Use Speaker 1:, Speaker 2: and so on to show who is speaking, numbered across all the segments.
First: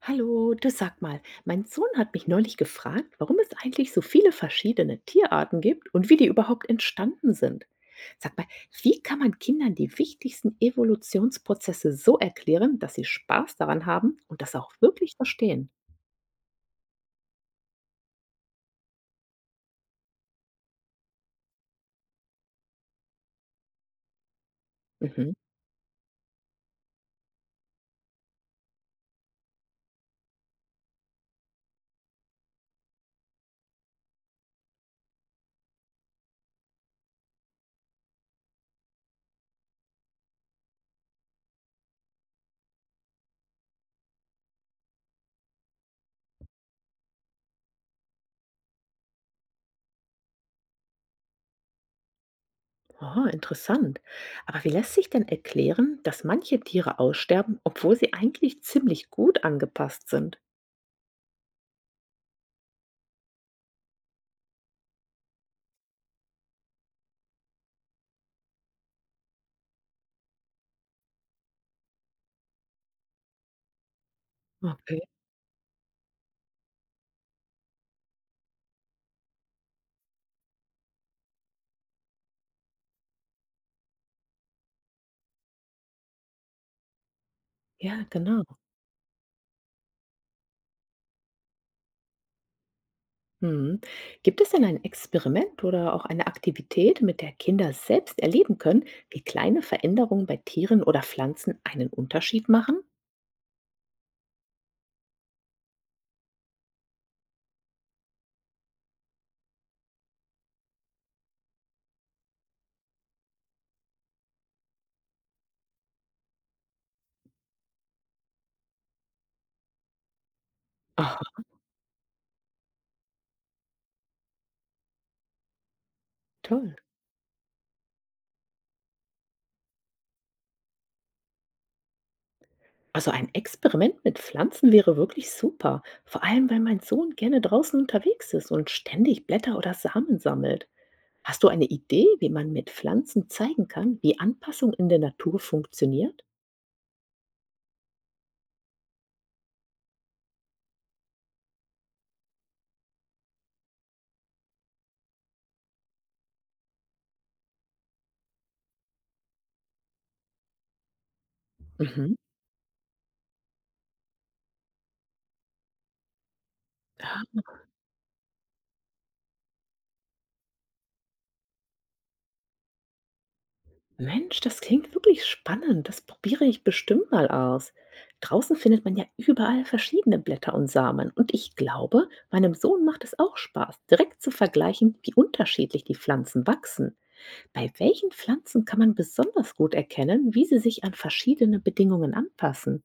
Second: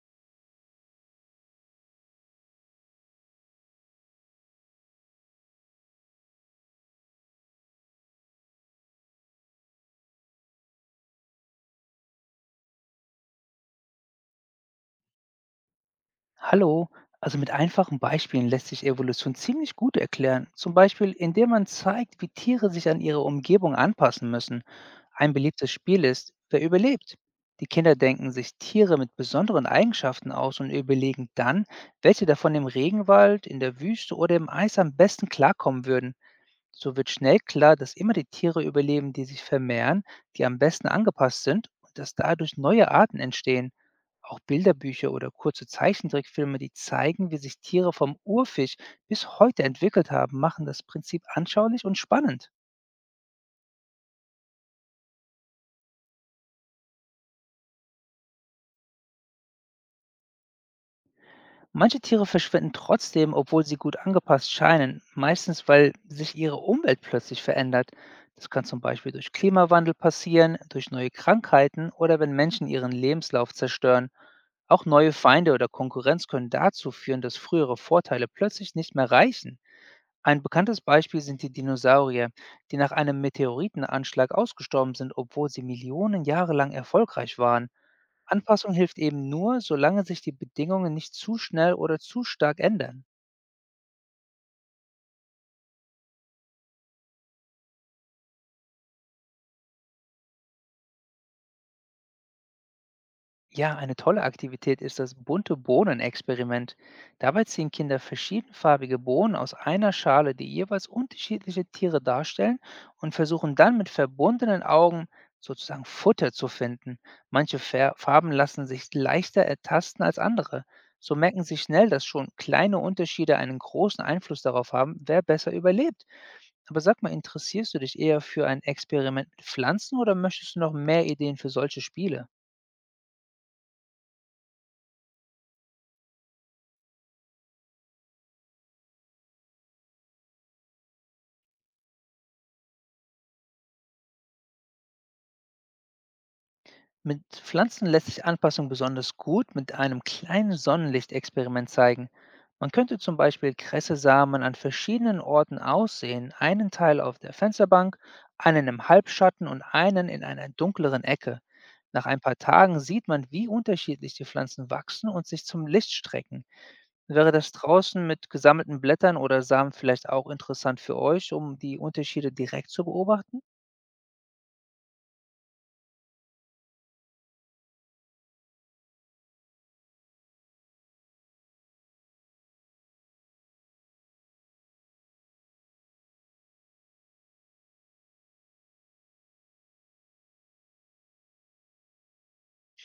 Speaker 1: Hallo, du, sag mal, mein Sohn hat mich neulich gefragt, warum es eigentlich so viele verschiedene Tierarten gibt und wie die überhaupt entstanden sind. Sag mal, wie kann man Kindern die wichtigsten Evolutionsprozesse so erklären, dass sie Spaß daran haben und das auch wirklich verstehen?
Speaker 2: Hallo, also mit einfachen Beispielen lässt sich Evolution ziemlich gut erklären. Zum Beispiel, indem man zeigt, wie Tiere sich an ihre Umgebung anpassen müssen.
Speaker 1: Mhm.
Speaker 2: Ein beliebtes Spiel ist, wer überlebt. Die Kinder denken sich Tiere mit besonderen Eigenschaften aus und überlegen dann, welche davon im Regenwald, in der Wüste oder im Eis am besten klarkommen würden. So wird schnell klar, dass immer die Tiere überleben, die sich vermehren, die am besten angepasst sind, und dass dadurch neue Arten entstehen. Auch Bilderbücher oder kurze Zeichentrickfilme, die zeigen, wie sich Tiere vom Urfisch bis heute entwickelt haben, machen das Prinzip anschaulich und spannend.
Speaker 1: Aha, interessant. Aber wie lässt sich denn erklären, dass manche Tiere aussterben, obwohl sie eigentlich ziemlich gut angepasst sind?
Speaker 2: Manche Tiere verschwinden trotzdem, obwohl sie gut angepasst scheinen, meistens weil sich ihre Umwelt plötzlich verändert. Das kann zum Beispiel durch Klimawandel passieren, durch neue Krankheiten oder wenn Menschen ihren Lebenslauf zerstören. Auch
Speaker 1: Okay.
Speaker 2: neue Feinde oder Konkurrenz können dazu führen, dass frühere Vorteile plötzlich nicht mehr reichen. Ein bekanntes Beispiel sind die Dinosaurier, die nach einem Meteoritenanschlag ausgestorben sind, obwohl sie Millionen Jahre lang erfolgreich waren.
Speaker 1: Ja, genau.
Speaker 2: Anpassung hilft eben nur, solange sich die Bedingungen nicht zu schnell oder zu stark ändern.
Speaker 1: Mhm. Gibt es denn ein Experiment oder auch eine Aktivität, mit der Kinder selbst erleben können, wie kleine Veränderungen bei Tieren oder Pflanzen einen Unterschied machen?
Speaker 2: Ja, eine tolle Aktivität ist das bunte Bohnen-Experiment. Dabei ziehen Kinder verschiedenfarbige Bohnen aus einer Schale, die jeweils unterschiedliche Tiere darstellen, und versuchen dann mit verbundenen Augen sozusagen Futter zu finden. Manche Farben lassen sich leichter ertasten als andere. So
Speaker 1: Aha,
Speaker 2: merken sie schnell, dass schon kleine Unterschiede einen großen Einfluss darauf haben, wer besser überlebt.
Speaker 1: toll.
Speaker 2: Aber sag mal, interessierst du dich eher für ein Experiment mit Pflanzen oder möchtest du noch mehr Ideen für solche Spiele?
Speaker 1: Also ein Experiment mit Pflanzen wäre wirklich super, vor allem weil mein Sohn gerne draußen unterwegs ist und ständig Blätter oder Samen sammelt. Hast du eine Idee, wie man mit Pflanzen zeigen kann, wie Anpassung in der Natur funktioniert?
Speaker 2: Mit Pflanzen lässt sich Anpassung besonders gut mit einem kleinen Sonnenlichtexperiment zeigen. Man könnte zum Beispiel Kresse-Samen an verschiedenen Orten aussehen, einen Teil auf der Fensterbank, einen im Halbschatten und einen in einer dunkleren Ecke. Nach
Speaker 1: Mhm.
Speaker 2: ein paar Tagen sieht man, wie unterschiedlich die Pflanzen wachsen und sich zum Licht strecken. Wäre das Straußen mit gesammelten Blättern oder Samen vielleicht auch interessant für euch, um die Unterschiede direkt zu beobachten?
Speaker 1: Mensch, das klingt wirklich spannend. Das probiere ich bestimmt mal aus. Draußen findet man ja überall verschiedene Blätter und Samen. Und ich glaube, meinem Sohn macht es auch Spaß, direkt zu vergleichen, wie unterschiedlich die Pflanzen wachsen. Bei welchen Pflanzen kann man besonders gut erkennen, wie sie sich an verschiedene Bedingungen anpassen?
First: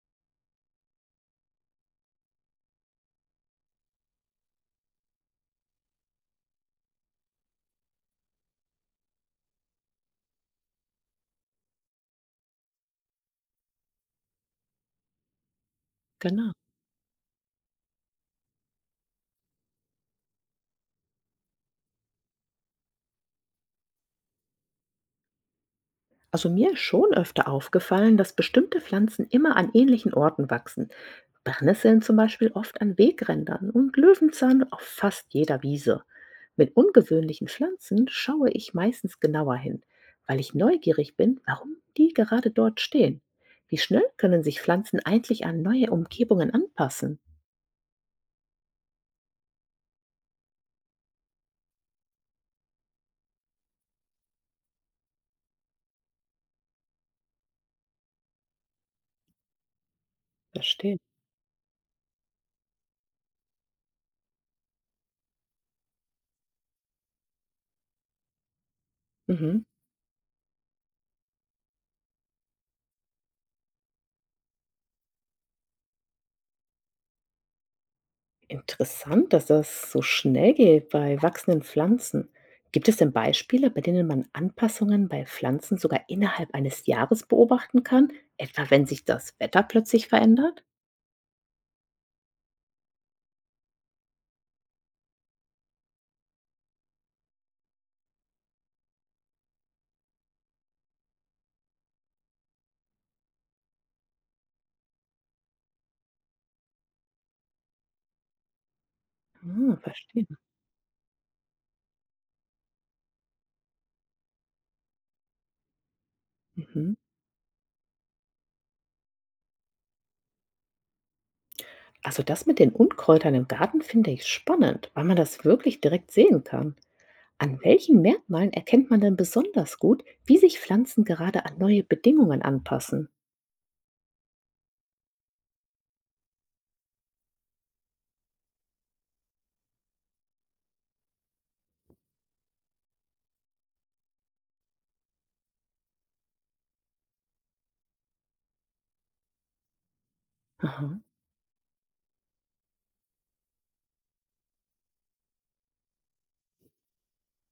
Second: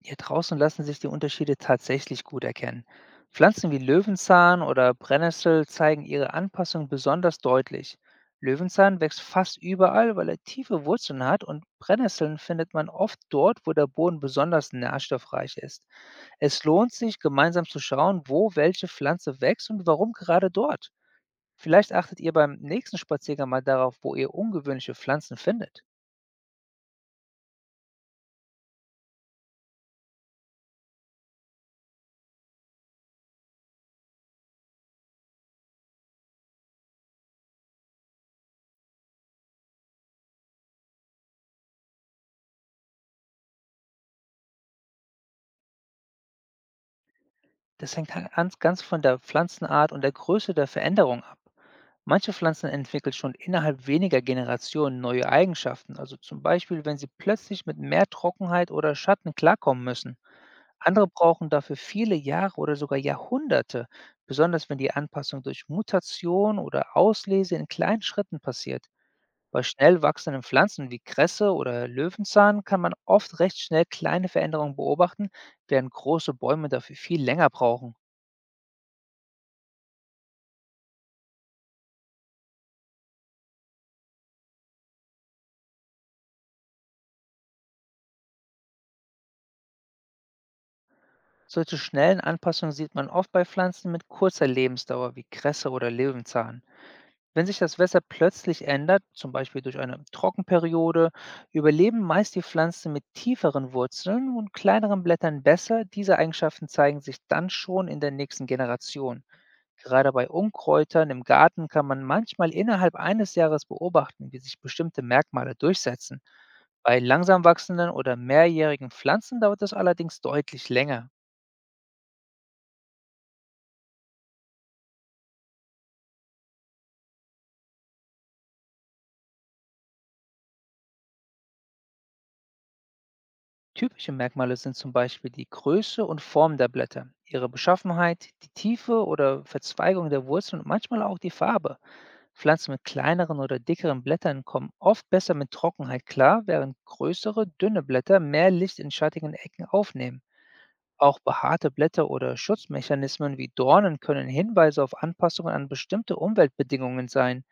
Speaker 2: Hier draußen lassen sich die Unterschiede tatsächlich gut erkennen. Pflanzen wie Löwenzahn oder Brennnessel zeigen ihre Anpassung besonders deutlich. Löwenzahn wächst fast überall, weil er tiefe Wurzeln hat, und Brennnesseln findet man oft dort, wo der Boden besonders nährstoffreich ist.
Speaker 1: Genau.
Speaker 2: Es lohnt sich, gemeinsam zu schauen, wo welche Pflanze wächst und warum gerade dort. Vielleicht achtet ihr beim nächsten Spaziergang mal darauf, wo ihr ungewöhnliche Pflanzen findet.
Speaker 1: Also mir ist schon öfter aufgefallen, dass bestimmte Pflanzen immer an ähnlichen Orten wachsen. Brennnesseln zum Beispiel oft an Wegrändern und Löwenzahn auf fast jeder Wiese. Mit ungewöhnlichen Pflanzen schaue ich meistens genauer hin, weil ich neugierig bin, warum die gerade dort stehen. Wie schnell können sich Pflanzen eigentlich an neue Umgebungen anpassen?
Speaker 2: Das hängt ganz von der Pflanzenart und der Größe der Veränderung ab. Manche Pflanzen entwickeln schon innerhalb weniger Generationen neue Eigenschaften, also zum Beispiel, wenn sie plötzlich mit mehr Trockenheit oder Schatten klarkommen müssen.
Speaker 1: Verstehe.
Speaker 2: Andere brauchen dafür viele Jahre oder sogar Jahrhunderte, besonders wenn die Anpassung durch Mutation oder Auslese in kleinen Schritten passiert.
Speaker 1: Mhm.
Speaker 2: Bei schnell wachsenden Pflanzen wie Kresse oder Löwenzahn kann man oft recht schnell kleine Veränderungen beobachten, während große Bäume dafür viel länger brauchen.
Speaker 1: Interessant, dass das so schnell geht bei wachsenden Pflanzen. Gibt es denn Beispiele, bei denen man Anpassungen bei Pflanzen sogar innerhalb eines Jahres beobachten kann, etwa wenn sich das Wetter plötzlich verändert?
Speaker 2: Solche schnellen Anpassungen sieht man oft bei Pflanzen mit kurzer Lebensdauer wie Kresse oder Löwenzahn. Wenn sich das Wetter plötzlich ändert, zum Beispiel durch eine Trockenperiode, überleben meist die Pflanzen mit tieferen Wurzeln und kleineren Blättern besser. Diese Eigenschaften zeigen sich dann schon in der nächsten Generation.
Speaker 1: Ah,
Speaker 2: Gerade
Speaker 1: verstehe.
Speaker 2: bei Unkräutern im Garten kann man manchmal innerhalb eines Jahres beobachten, wie sich bestimmte Merkmale durchsetzen.
Speaker 1: Mhm.
Speaker 2: Bei langsam wachsenden oder mehrjährigen Pflanzen dauert es allerdings deutlich länger.
Speaker 1: Also das mit den Unkräutern im Garten finde ich spannend, weil man das wirklich direkt sehen kann. An welchen Merkmalen erkennt man denn besonders gut, wie sich Pflanzen gerade an neue Bedingungen anpassen?
Speaker 2: Typische Merkmale sind zum Beispiel die Größe und Form der Blätter, ihre Beschaffenheit, die Tiefe oder Verzweigung der Wurzeln und manchmal auch die Farbe. Pflanzen mit kleineren oder dickeren Blättern kommen oft besser mit Trockenheit klar, während größere, dünne Blätter mehr Licht in schattigen Ecken aufnehmen. Auch behaarte Blätter oder Schutzmechanismen wie Dornen können Hinweise auf Anpassungen an bestimmte Umweltbedingungen sein.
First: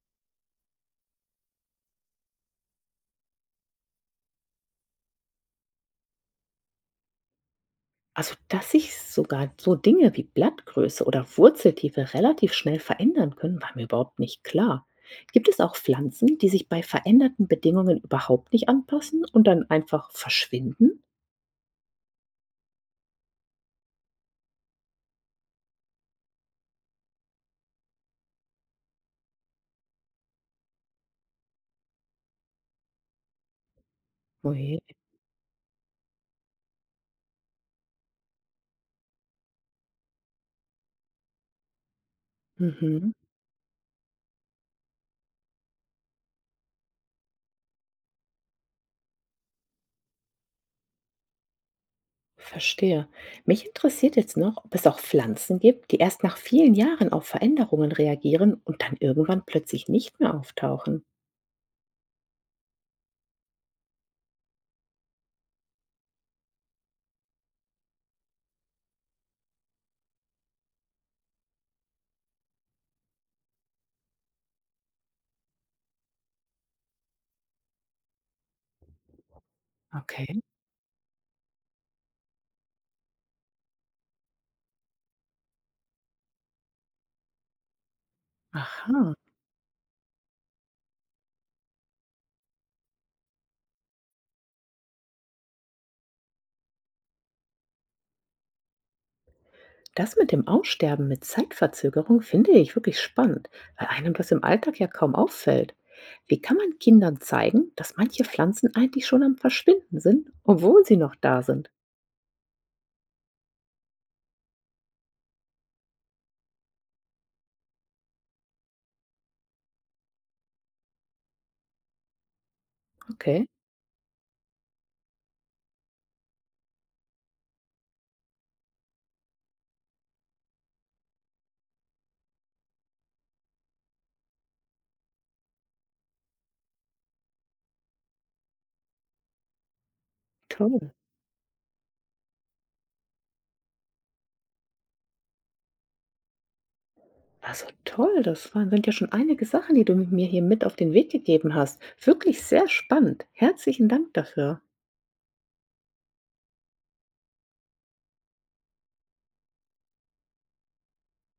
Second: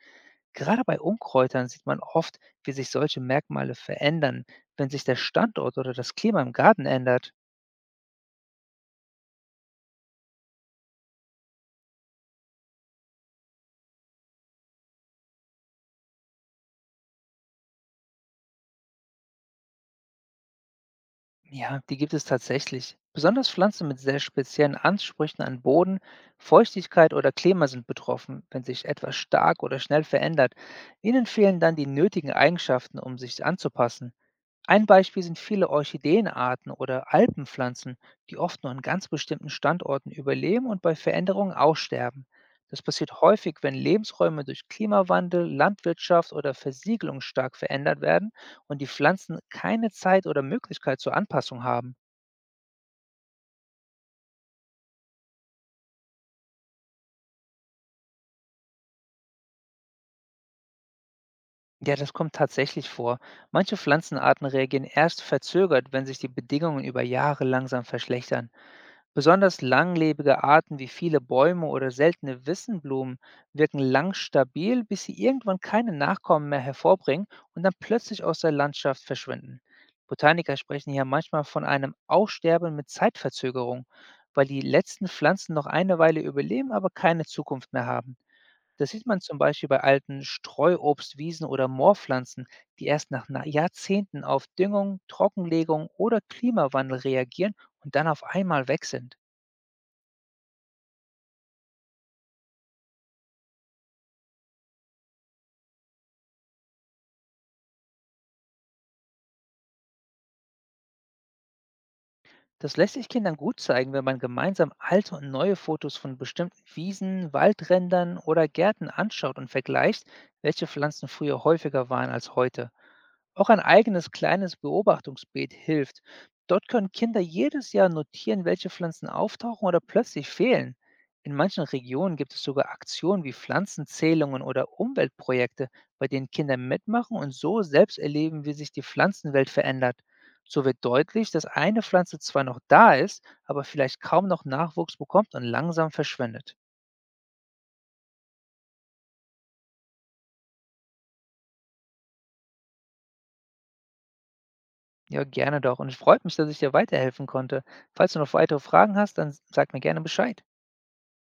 Speaker 2: Gerade bei Unkräutern sieht man oft, wie sich solche Merkmale verändern, wenn sich der Standort oder das Klima im Garten ändert.
Speaker 1: Also, dass sich sogar so Dinge wie Blattgröße oder Wurzeltiefe relativ schnell verändern können, war mir überhaupt nicht klar. Gibt es auch Pflanzen, die sich bei veränderten Bedingungen überhaupt nicht anpassen und dann einfach verschwinden?
Speaker 2: Ja, die gibt es tatsächlich. Besonders Pflanzen mit sehr speziellen Ansprüchen an Boden, Feuchtigkeit oder Klima sind betroffen, wenn sich etwas stark oder schnell verändert. Ihnen fehlen dann die nötigen Eigenschaften, um sich anzupassen.
Speaker 1: Ui.
Speaker 2: Ein Beispiel sind viele Orchideenarten oder Alpenpflanzen, die oft nur an ganz bestimmten Standorten überleben und bei Veränderungen aussterben. Das
Speaker 1: Mhm,
Speaker 2: passiert häufig, wenn Lebensräume durch Klimawandel, Landwirtschaft oder Versiegelung stark verändert werden und die Pflanzen keine Zeit oder Möglichkeit zur Anpassung haben.
Speaker 1: verstehe. Mich interessiert jetzt noch, ob es auch Pflanzen gibt, die erst nach vielen Jahren auf Veränderungen reagieren und dann irgendwann plötzlich nicht mehr auftauchen.
Speaker 2: Ja, das kommt tatsächlich vor. Manche Pflanzenarten reagieren erst verzögert, wenn sich die Bedingungen über Jahre langsam verschlechtern. Besonders langlebige Arten wie viele Bäume oder seltene Wissenblumen wirken lang stabil, bis sie irgendwann keine Nachkommen mehr hervorbringen und dann plötzlich aus der Landschaft verschwinden.
Speaker 1: Okay,
Speaker 2: Botaniker sprechen hier manchmal von einem Aussterben mit Zeitverzögerung, weil die letzten Pflanzen noch eine Weile überleben, aber keine Zukunft mehr haben. Das sieht
Speaker 1: aha.
Speaker 2: man zum Beispiel bei alten Streuobstwiesen oder Moorpflanzen, die erst nach Jahrzehnten auf Düngung, Trockenlegung oder Klimawandel reagieren und dann auf einmal weg sind.
Speaker 1: Das mit dem Aussterben mit Zeitverzögerung finde ich wirklich spannend, weil einem das im Alltag ja kaum auffällt. Wie kann man Kindern zeigen, dass manche Pflanzen eigentlich schon am Verschwinden sind, obwohl sie noch da sind?
Speaker 2: Das lässt sich Kindern gut zeigen, wenn man gemeinsam alte und neue Fotos von bestimmten Wiesen, Waldrändern oder Gärten anschaut und vergleicht, welche Pflanzen früher häufiger waren als heute.
Speaker 1: Okay,
Speaker 2: Auch ein eigenes kleines Beobachtungsbeet hilft. Dort können Kinder jedes Jahr notieren, welche Pflanzen auftauchen oder plötzlich fehlen. In manchen Regionen gibt es sogar Aktionen wie Pflanzenzählungen oder Umweltprojekte, bei denen Kinder mitmachen und so selbst erleben, wie sich die Pflanzenwelt verändert. So wird
Speaker 1: toll.
Speaker 2: deutlich, dass eine Pflanze zwar noch da ist, aber vielleicht kaum noch Nachwuchs bekommt und langsam verschwindet.
Speaker 1: Also toll, das waren, sind ja schon einige Sachen, die du mit mir hier mit auf den Weg gegeben hast. Wirklich sehr spannend. Herzlichen Dank dafür.
Speaker 2: Ja, gerne doch. Und es freut mich, dass ich dir weiterhelfen konnte. Falls du noch weitere Fragen hast, dann sag mir gerne Bescheid.